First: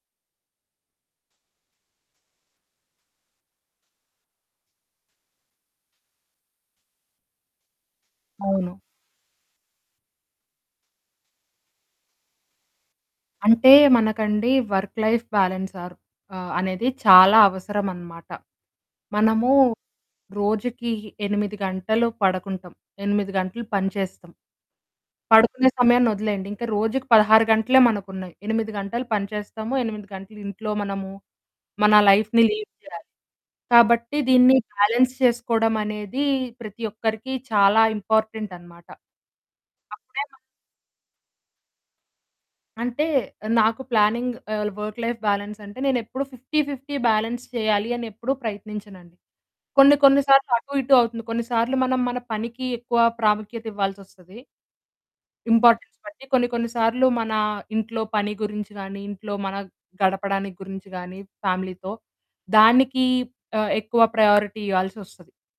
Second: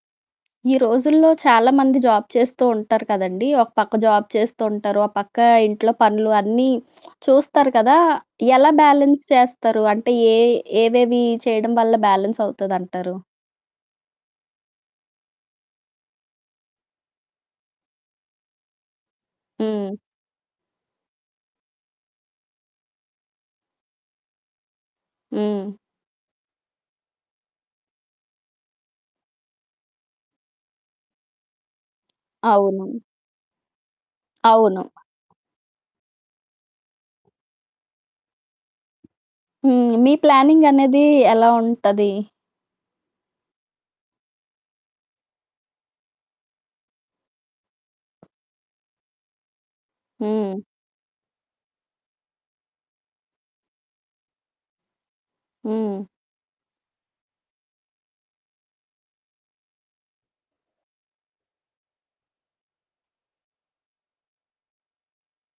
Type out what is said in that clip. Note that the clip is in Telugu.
రోజుల్లో చాలా మంది జాబ్ చేస్తూ ఉంటారు కదండీ! ఒక పక్క జాబ్ చేస్తూ ఉంటారు. ఓపక్క ఇంట్లో పనులు అన్నీ చూస్తారు కదా! ఎలా అవును. బ్యాలెన్స్ చేస్తరు? అంటే యే ఏవేవి చేయడం వల్ల బ్యాలెన్స్ అవుతదంటారు? అంటే మనకండి వర్క్ లైఫ్ బ్యాలెన్స్ ఆర్ ఆహ్, అనేది చాలా అవసరం అన్నమాట. మనము హ్మ్. రోజుకి 8 గంటలు పడకుంటాం. 8 గంటలు పనిచేస్తాం. పడుకునే హ్మ్. సమయాన్ని వదిలేయండి. ఇంకా రోజుకి 16 గంటలే మనకున్నాయి. 8 గంటలు పని చేస్తాము. 8 గంటలు ఇంట్లో మనము, మన లైఫ్‌ని లీడ్ అవును. చేయాలి. కాబట్టి దీన్ని అవును. బ్యాలెన్స్ చేసుకోవడం అనేది ప్రతి ఒక్కరికి చాలా ఇంపార్టెంట్ అన్నమాట. హ్మ్. మీ అప్పుడే మ ప్లానింగ్ అనేది ఎలా ఉంటది? అంటే నాకు planning all work life balance అంటే నేను ఎప్పుడు 50, 50 బాలన్స్ చేయాలి అని ఎప్పుడు ప్రయత్నించనండి. కొన్ని కొన్ని సార్లు హ్మ్. అటు ఇటు అవుతుంది. కొన్ని సార్లు మనం మన పనికి ఎక్కువ ప్రాముఖ్యత ఇవ్వాల్సొస్తది. ఇంపార్టెన్స్ హ్మ్. బట్టి. కొన్ని కొన్ని సార్లు మన ఇంట్లో పని గురించి గాని, ఇంట్లో మన గడపడానికి గురించి గాని, ఫ్యామిలీతో, దానికి ఆహ్, ఎక్కువ ప్రయారిటీ ఇయ్యాల్సొస్తది.